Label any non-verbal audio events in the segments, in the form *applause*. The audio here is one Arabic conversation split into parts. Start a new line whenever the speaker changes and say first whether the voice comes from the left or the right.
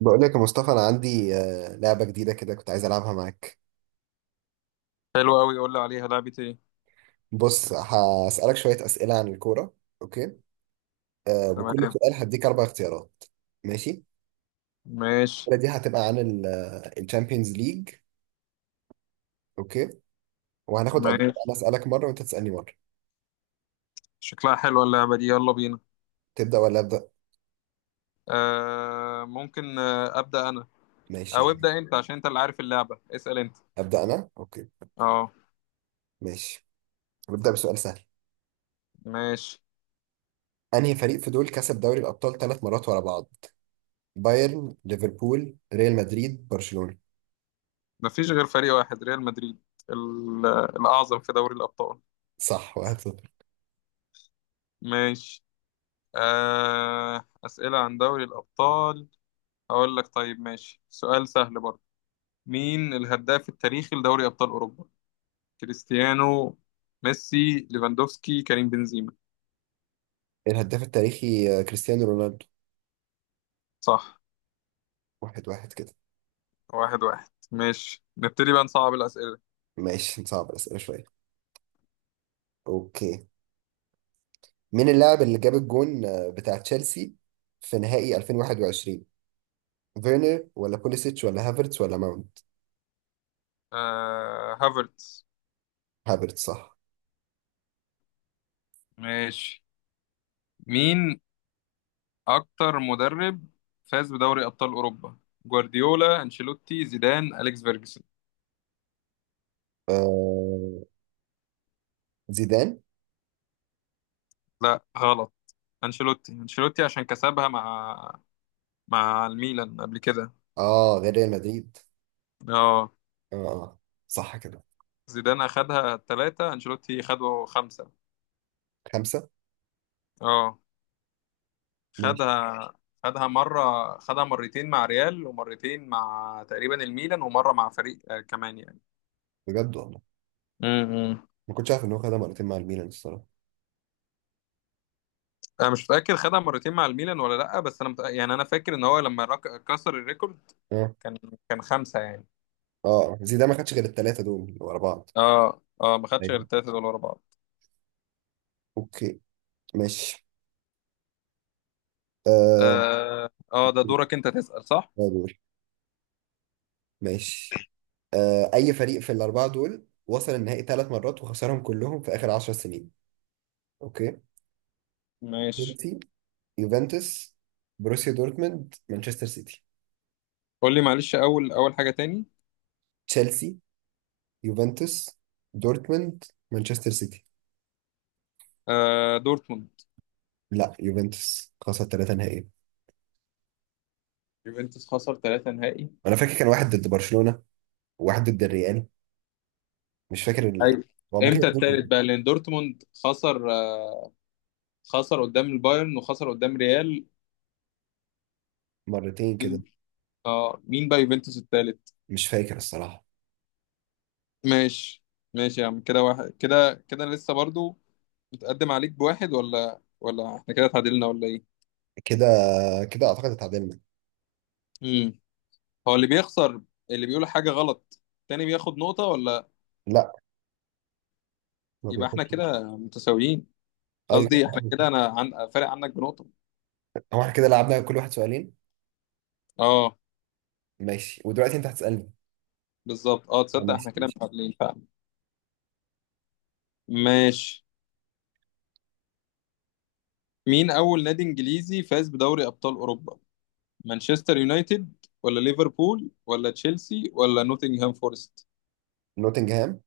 right: بقول لك يا مصطفى، انا عندي لعبه جديده كده كنت عايز العبها معاك.
left: حلو قوي، قول لي عليها لعبة ايه؟
right: بص هسالك شويه اسئله عن الكوره. اوكي.
left: تمام.
right: وكل سؤال هديك اربع اختيارات. ماشي.
left: ماشي
right: الاسئله دي هتبقى عن الشامبيونز ليج. اوكي. وهناخد ادوار.
left: ماشي.
right: انا اسالك مره وانت تسالني مره.
left: شكلها حلوة اللعبة دي، يلا بينا.
right: تبدا ولا ابدا؟
left: آه ممكن أبدأ أنا،
right: ماشي،
left: أو
right: يلا.
left: ابدأ أنت عشان أنت اللي عارف اللعبة، اسأل أنت.
right: ابدا انا، اوكي.
left: اه
right: ماشي. نبدا بسؤال سهل.
left: ماشي.
right: انهي فريق في دول كسب دوري الابطال ثلاث مرات ورا بعض؟ بايرن، ليفربول، ريال مدريد، برشلونه.
left: مفيش غير فريق واحد، ريال مدريد ال- الأعظم في دوري الأبطال.
right: صح، واحد صفر.
left: ماشي. آه، أسئلة عن دوري الأبطال. هقول لك طيب، ماشي سؤال سهل برضه. مين الهداف التاريخي لدوري أبطال أوروبا؟ كريستيانو، ميسي، ليفاندوفسكي، كريم بنزيما؟
right: الهداف التاريخي كريستيانو رونالدو.
left: صح،
right: واحد واحد كده.
left: واحد واحد. ماشي، نبتدي بقى نصعب الأسئلة.
right: ماشي نصعب الأسئلة شوية. أوكي. مين اللاعب اللي جاب الجون بتاع تشيلسي في نهائي 2021؟ فيرنر ولا بوليسيتش ولا هافرتس ولا ماونت.
left: آه، هافرتس.
right: هافرتس صح.
left: ماشي. مين أكتر مدرب فاز بدوري أبطال أوروبا؟ جوارديولا، أنشيلوتي، زيدان، أليكس فيرجسون؟
right: آه... زيدان.
left: لا غلط. أنشيلوتي، أنشيلوتي عشان كسبها مع الميلان قبل كده.
right: اه، غير ريال مدريد.
left: اه،
right: اه. آه. صح كده.
left: زيدان أخدها ثلاثة، أنشيلوتي خده خمسة.
right: خمسة.
left: اه،
right: ماشي.
left: خدها. خدها مرة، خدها مرتين مع ريال، ومرتين مع تقريبا الميلان، ومرة مع فريق كمان يعني.
right: بجد والله.
left: امم.
right: ما كنتش عارف ان هو خدها مرتين مع الميلان الصراحة.
left: انا مش فاكر خدها مرتين مع الميلان ولا لا، بس انا يعني انا فاكر ان هو لما كسر الريكورد
right: اه
left: كان كان خمسة يعني.
right: اه، زيدان ما خدش غير الثلاثة دول اللي ورا بعض.
left: اه اه، ما خدش غير
right: ايوه.
left: التلاتة دول ورا بعض.
right: اوكي. ماشي. آه...
left: اه اه، ده دورك انت تسأل صح.
right: دور. ماشي. اي فريق في الاربعه دول وصل النهائي ثلاث مرات وخسرهم كلهم في اخر 10 سنين؟ اوكي.
left: ماشي.
right: تشيلسي، يوفنتوس، بروسيا دورتموند، مانشستر سيتي.
left: قول لي معلش، اول حاجة تاني.
right: تشيلسي، يوفنتوس، دورتموند، مانشستر سيتي.
left: آه دورتموند.
right: لا، يوفنتوس خسر ثلاثه نهائي.
left: يوفنتوس خسر ثلاثة نهائي؟
right: انا فاكر كان واحد ضد برشلونه، وواحد ضد الريال. مش فاكر.
left: ايوه.
right: هو ممكن
left: امتى
right: اتنين.
left: التالت بقى؟ لان دورتموند خسر آه، خسر قدام البايرن وخسر قدام ريال.
right: مرتين كده.
left: مين- اه مين بقى يوفنتوس التالت؟
right: مش فاكر الصراحه.
left: ماشي. ماشي يا عم، كده واحد كده كده لسه برضو. متقدم عليك بواحد ولا ولا احنا كده اتعادلنا، ولا ايه؟
right: كده كده اعتقد اتعادلنا.
left: امم. هو اللي بيخسر، اللي بيقول حاجة غلط التاني بياخد نقطة ولا؟
right: لا، ما
left: يبقى احنا
right: بياخدش.
left: كده متساويين.
right: ايوه كده
left: قصدي احنا كده
right: اتعادلنا.
left: فارق عنك بنقطة.
right: هو احنا كده لعبنا كل واحد سؤالين.
left: اه
right: ماشي، ودلوقتي انت هتسالني.
left: بالظبط، اه تصدق
right: ماشي
left: احنا كده
right: ماشي.
left: متعادلين فعلا. ماشي. مين اول نادي انجليزي فاز بدوري ابطال اوروبا؟ مانشستر يونايتد، ولا ليفربول، ولا تشيلسي، ولا نوتنغهام فورست؟
right: نوتنجهام.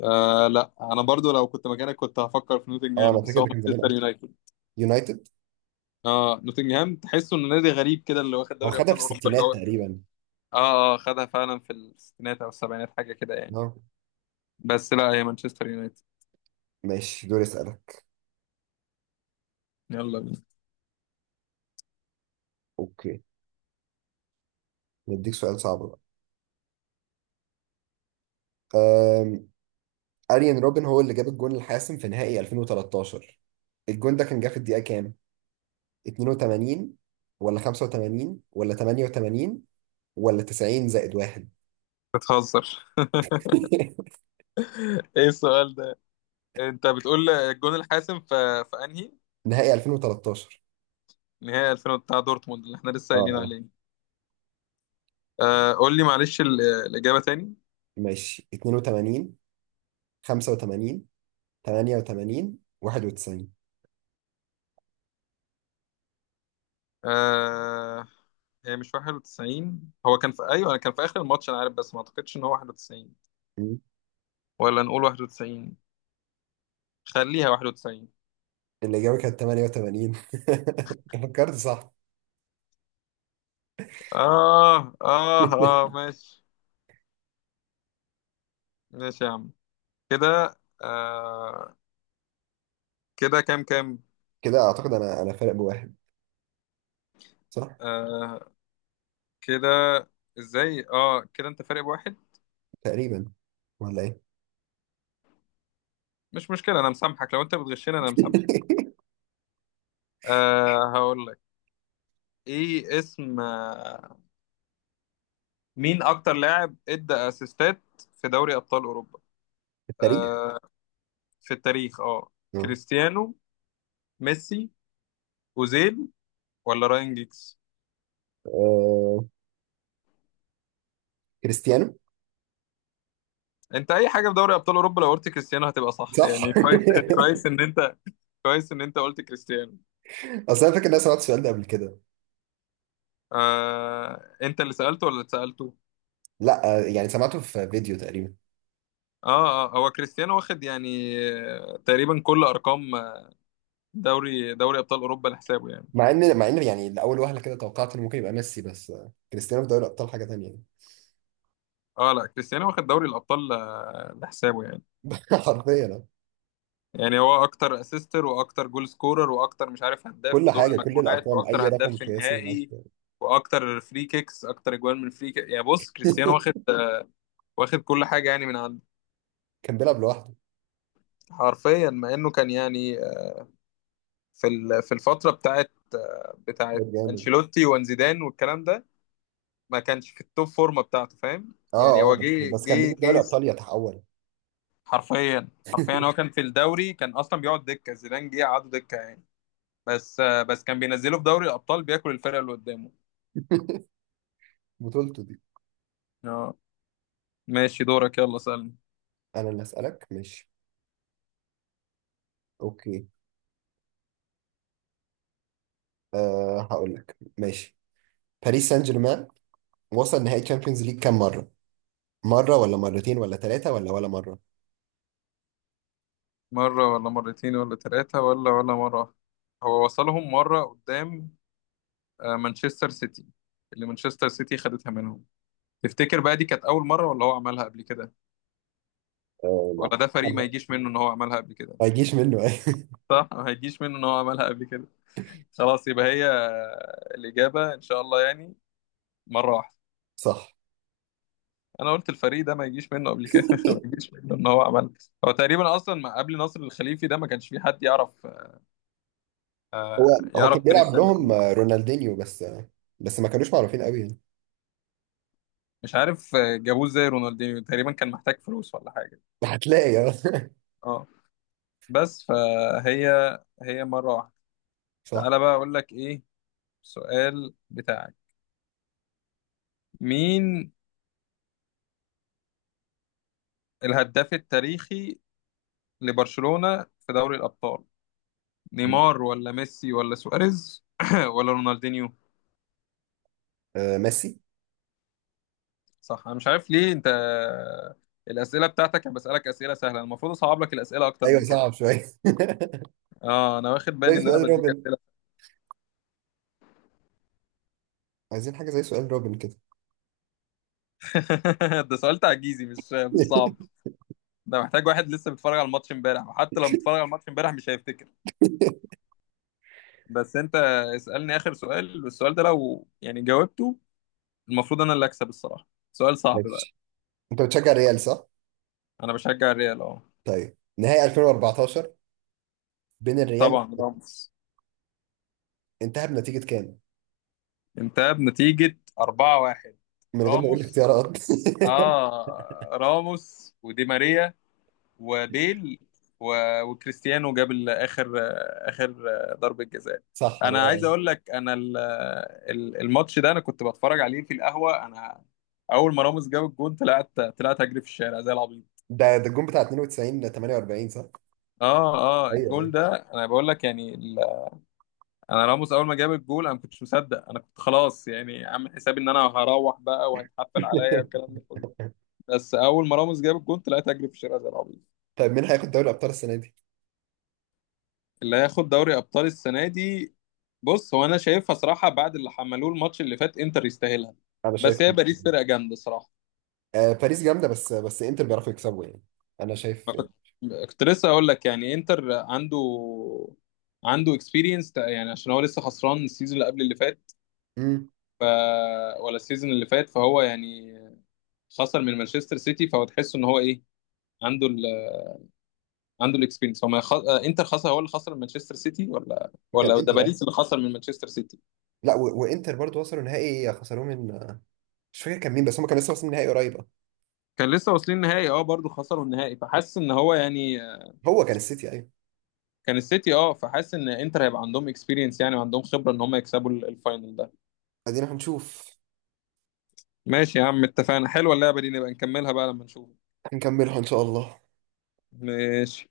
left: آه لا، انا برضو لو كنت مكانك كنت هفكر في
right: اه،
left: نوتنغهام،
right: انا
left: بس
right: فاكر
left: هو
right: ده كان زمان
left: مانشستر
right: قوي.
left: يونايتد.
right: يونايتد.
left: اه نوتنجهام تحسه انه نادي غريب كده اللي واخد
right: هو
left: دوري
right: خدها
left: ابطال
right: في
left: اوروبا، اللي
right: الستينات
left: هو
right: تقريبا.
left: اه اه خدها فعلا في الستينات او السبعينات حاجه كده يعني.
right: اه.
left: بس لا، هي مانشستر يونايتد.
right: ماشي دوري اسالك.
left: يلا بينا.
right: اوكي. نديك سؤال صعب بقى. أم... اريان روبن هو اللي جاب الجون الحاسم في نهائي 2013. الجون ده كان جه في الدقيقه كام؟ 82 ولا 85 ولا 88 ولا 90 زائد واحد.
left: بتهزر؟
right: *laughs*
left: *laughs* ايه السؤال ده؟ انت بتقول الجون الحاسم في انهي
right: نهائي 2013.
left: نهائي؟ 2000 بتاع دورتموند اللي احنا لسه
right: اه
left: قايلين
right: اه.
left: عليه. آه قول لي معلش الاجابه تاني.
right: ماشي. 82، 85، 88، 91.
left: آه، هي مش 91. هو كان في ايوه، كان في اخر الماتش انا عارف، بس ما اعتقدش ان هو 91. ولا نقول 91؟ خليها 91.
right: الإجابة كانت 88. *laughs* فكرت صح.
left: آه آه آه، ماشي. ماشي يا عم، كده آه، كده كام كام؟
right: كده أعتقد أنا فارق بواحد. صح.
left: آه كده، إزاي آه كده أنت فارق بواحد؟
right: تقريبا. ولا إيه؟
left: مش مشكلة، أنا مسامحك لو أنت بتغشني، أنا مسامحك. آه هقول لك. إيه اسم آه مين أكتر لاعب إدى أسيستات في دوري أبطال أوروبا؟
right: التاريخ.
left: آه في التاريخ، آه.
right: آه.
left: كريستيانو، ميسي، أوزيل، ولا راين جيكس؟
right: آه، كريستيانو.
left: أنت أي حاجة في دوري أبطال أوروبا لو قلت كريستيانو هتبقى صح
right: صح.
left: يعني، كويس.
right: *laughs*
left: كويس إن أنت كويس ان انت قلت كريستيانو.
right: أصل أنا فاكر إن أنا سمعت السؤال ده قبل كده.
left: آه، انت اللي سألته ولا اللي سألته؟
right: لا، يعني سمعته في فيديو تقريبا.
left: اه اه، هو كريستيانو واخد يعني آه، تقريبا كل ارقام دوري ابطال اوروبا لحسابه يعني.
right: مع إن يعني لأول وهلة كده توقعت إنه ممكن يبقى ميسي، بس كريستيانو في دوري الأبطال حاجة تانية يعني.
left: اه لا، كريستيانو واخد دوري الابطال لحسابه يعني.
right: *laughs* حرفيا آه.
left: يعني هو اكتر اسيستر، واكتر جول سكورر، واكتر مش عارف، هداف
right: كل
left: في دور
right: حاجة، كل
left: المجموعات،
right: الأرقام، أي
left: واكتر هداف
right: رقم
left: في
right: قياسي هناك.
left: النهائي، واكتر فري كيكس، اكتر اجوال من فري كيك. يعني بص، كريستيانو واخد،
right: *laughs*
left: واخد كل حاجه يعني من عنده.
right: كان بيلعب لوحده.
left: حرفيا، مع انه كان يعني في الفتره بتاعت
right: كان جامد.
left: انشيلوتي وانزيدان والكلام ده، ما كانش في التوب فورمه بتاعته. فاهم يعني،
right: اه اه،
left: هو
right: بس
left: جه
right: بس كان
left: جه
right: بيجيب دوري
left: جه
right: ابطال يتحول.
left: حرفيا حرفيا، هو كان في الدوري كان اصلا بيقعد دكه، زيدان جه قعده دكه يعني. بس بس، كان بينزله في دوري الابطال بياكل الفرقه اللي قدامه.
right: بطولته دي.
left: اه. ماشي، دورك يلا سألني.
right: انا اللي اسالك، ماشي. اوكي. أه هقول لك، ماشي. باريس سان جيرمان وصل نهائي تشامبيونز ليج كام مره؟ مره ولا مرتين ولا ثلاثه ولا مره.
left: مره، ولا مرتين، ولا ثلاثه، ولا ولا مره واحدة. هو وصلهم مره قدام آه، مانشستر سيتي، اللي مانشستر سيتي خدتها منهم. تفتكر بقى دي كانت اول مره، ولا هو عملها قبل كده؟
right: أه ما
left: ولا ده فريق ما يجيش
right: أعتقدش.
left: منه ان هو عملها قبل كده.
right: ما يجيش منه ايه؟
left: صح، ما هيجيش منه ان هو عملها قبل كده. خلاص، يبقى هي الاجابه ان شاء الله يعني، مره واحده.
right: *laughs* صح.
left: انا قلت الفريق ده ما يجيش منه قبل كده. *laughs* ما يجيش منه ان هو عملها. هو تقريبا اصلا ما قبل نصر الخليفي ده، ما كانش في حد يعرف
right: هو
left: آه،
right: هو كان
left: يعرف
right: بيلعب
left: باريس سان
right: لهم
left: جيرمان.
right: رونالدينيو، بس بس ما كانوش معروفين قوي يعني.
left: مش عارف آه، جابوه ازاي رونالدينيو، تقريبا كان محتاج فلوس ولا حاجه.
right: هتلاقي آه. *laughs*
left: اه، بس فهي، هي مره واحده.
right: صح.
left: تعالى بقى اقول لك ايه السؤال بتاعك. مين الهداف التاريخي لبرشلونة في دوري الأبطال؟ نيمار، ولا ميسي، ولا سواريز، *clears throat* ولا رونالدينيو؟
right: أه ميسي.
left: صح. أنا مش عارف ليه أنت، الأسئلة بتاعتك أنا بسألك أسئلة سهلة، المفروض أصعب لك الأسئلة أكتر
right: ايوه
left: من كده.
right: صعب شويه. *laughs*
left: أه أنا واخد
right: زي
left: بالي إن أنا
right: سؤال
left: بديك
right: روبن.
left: أسئلة.
right: عايزين حاجه زي سؤال روبن كده.
left: *laughs* ده سؤال تعجيزي، مش صعب.
right: *laughs*
left: ده محتاج واحد لسه بيتفرج على الماتش امبارح، وحتى لو متفرج على الماتش امبارح مش هيفتكر. بس أنت، اسألني آخر سؤال، والسؤال ده لو يعني جاوبته المفروض أنا اللي أكسب الصراحة. سؤال صعب بقى.
right: ماشي. انت بتشجع ريال صح؟
left: أنا بشجع الريال أه.
right: طيب نهائي 2014 بين الريال،
left: طبعا راموس.
right: انتهى بنتيجة كام؟
left: انتهى بنتيجة 4-1.
right: من غير ما اقول
left: راموس،
right: اختيارات.
left: اه راموس، ودي ماريا، وبيل، و... وكريستيانو جاب اخر، اخر ضربة جزاء.
right: *laughs* صح،
left: انا عايز
right: 4.
left: اقول لك انا الماتش ده انا كنت بتفرج عليه في القهوة. انا اول ما راموس جاب الجون، طلعت اجري في الشارع زي العبيط.
right: ده الجون بتاع 92 ل 48 صح؟
left: اه اه،
right: ايوه
left: الجول
right: ايوه.
left: ده انا بقول لك يعني انا راموس اول ما جاب الجول انا ما كنتش مصدق. انا كنت خلاص يعني عامل حسابي ان انا هروح بقى وهيتحفل عليا
right: *laughs*
left: والكلام ده كله. بس اول ما راموس جاب الجون طلعت اجري في الشارع زي العبيط.
right: طيب مين هياخد دوري الابطال السنة دي؟
left: اللي هياخد دوري ابطال السنه دي، بص هو انا شايفها صراحه، بعد اللي حملوه الماتش اللي فات انتر يستاهلها.
right: انا شايف.
left: بس هي باريس فرقه جامده صراحه.
right: آه باريس جامدة، بس انتر بيعرفوا يكسبوا يعني. انا شايف.
left: ما كنت كنت لسه اقول لك يعني انتر عنده اكسبيرينس يعني، عشان هو لسه خسران السيزون اللي قبل اللي فات.
right: امم.
left: ف... ولا السيزون اللي فات، فهو يعني خسر من مانشستر سيتي، فهو تحس ان هو ايه، عنده ال... عنده الاكسبيرينس. هو ما خ... آه، انتر خسر، هو اللي خسر من مانشستر سيتي، ولا
right: كان
left: ده
right: انتر اه.
left: باريس اللي خسر من مانشستر سيتي.
right: لا وانتر برضو وصلوا نهائي خسروه من. مش فاكر كان مين، بس هم كانوا لسه واصلين نهائي قريب اه.
left: كان لسه واصلين النهائي اه، برضه خسروا النهائي، فحاسس ان هو يعني،
right: هو كان السيتي ايوه.
left: كان السيتي اه، فحاسس ان انتر هيبقى عندهم اكسبيرينس يعني، وعندهم خبره ان هم يكسبوا الفاينل ده.
right: ادينا هنشوف.
left: ماشي يا عم اتفقنا، حلوه اللعبه دي، نبقى نكملها بقى لما نشوف.
right: هنكملها ان شاء الله.
left: ماشي.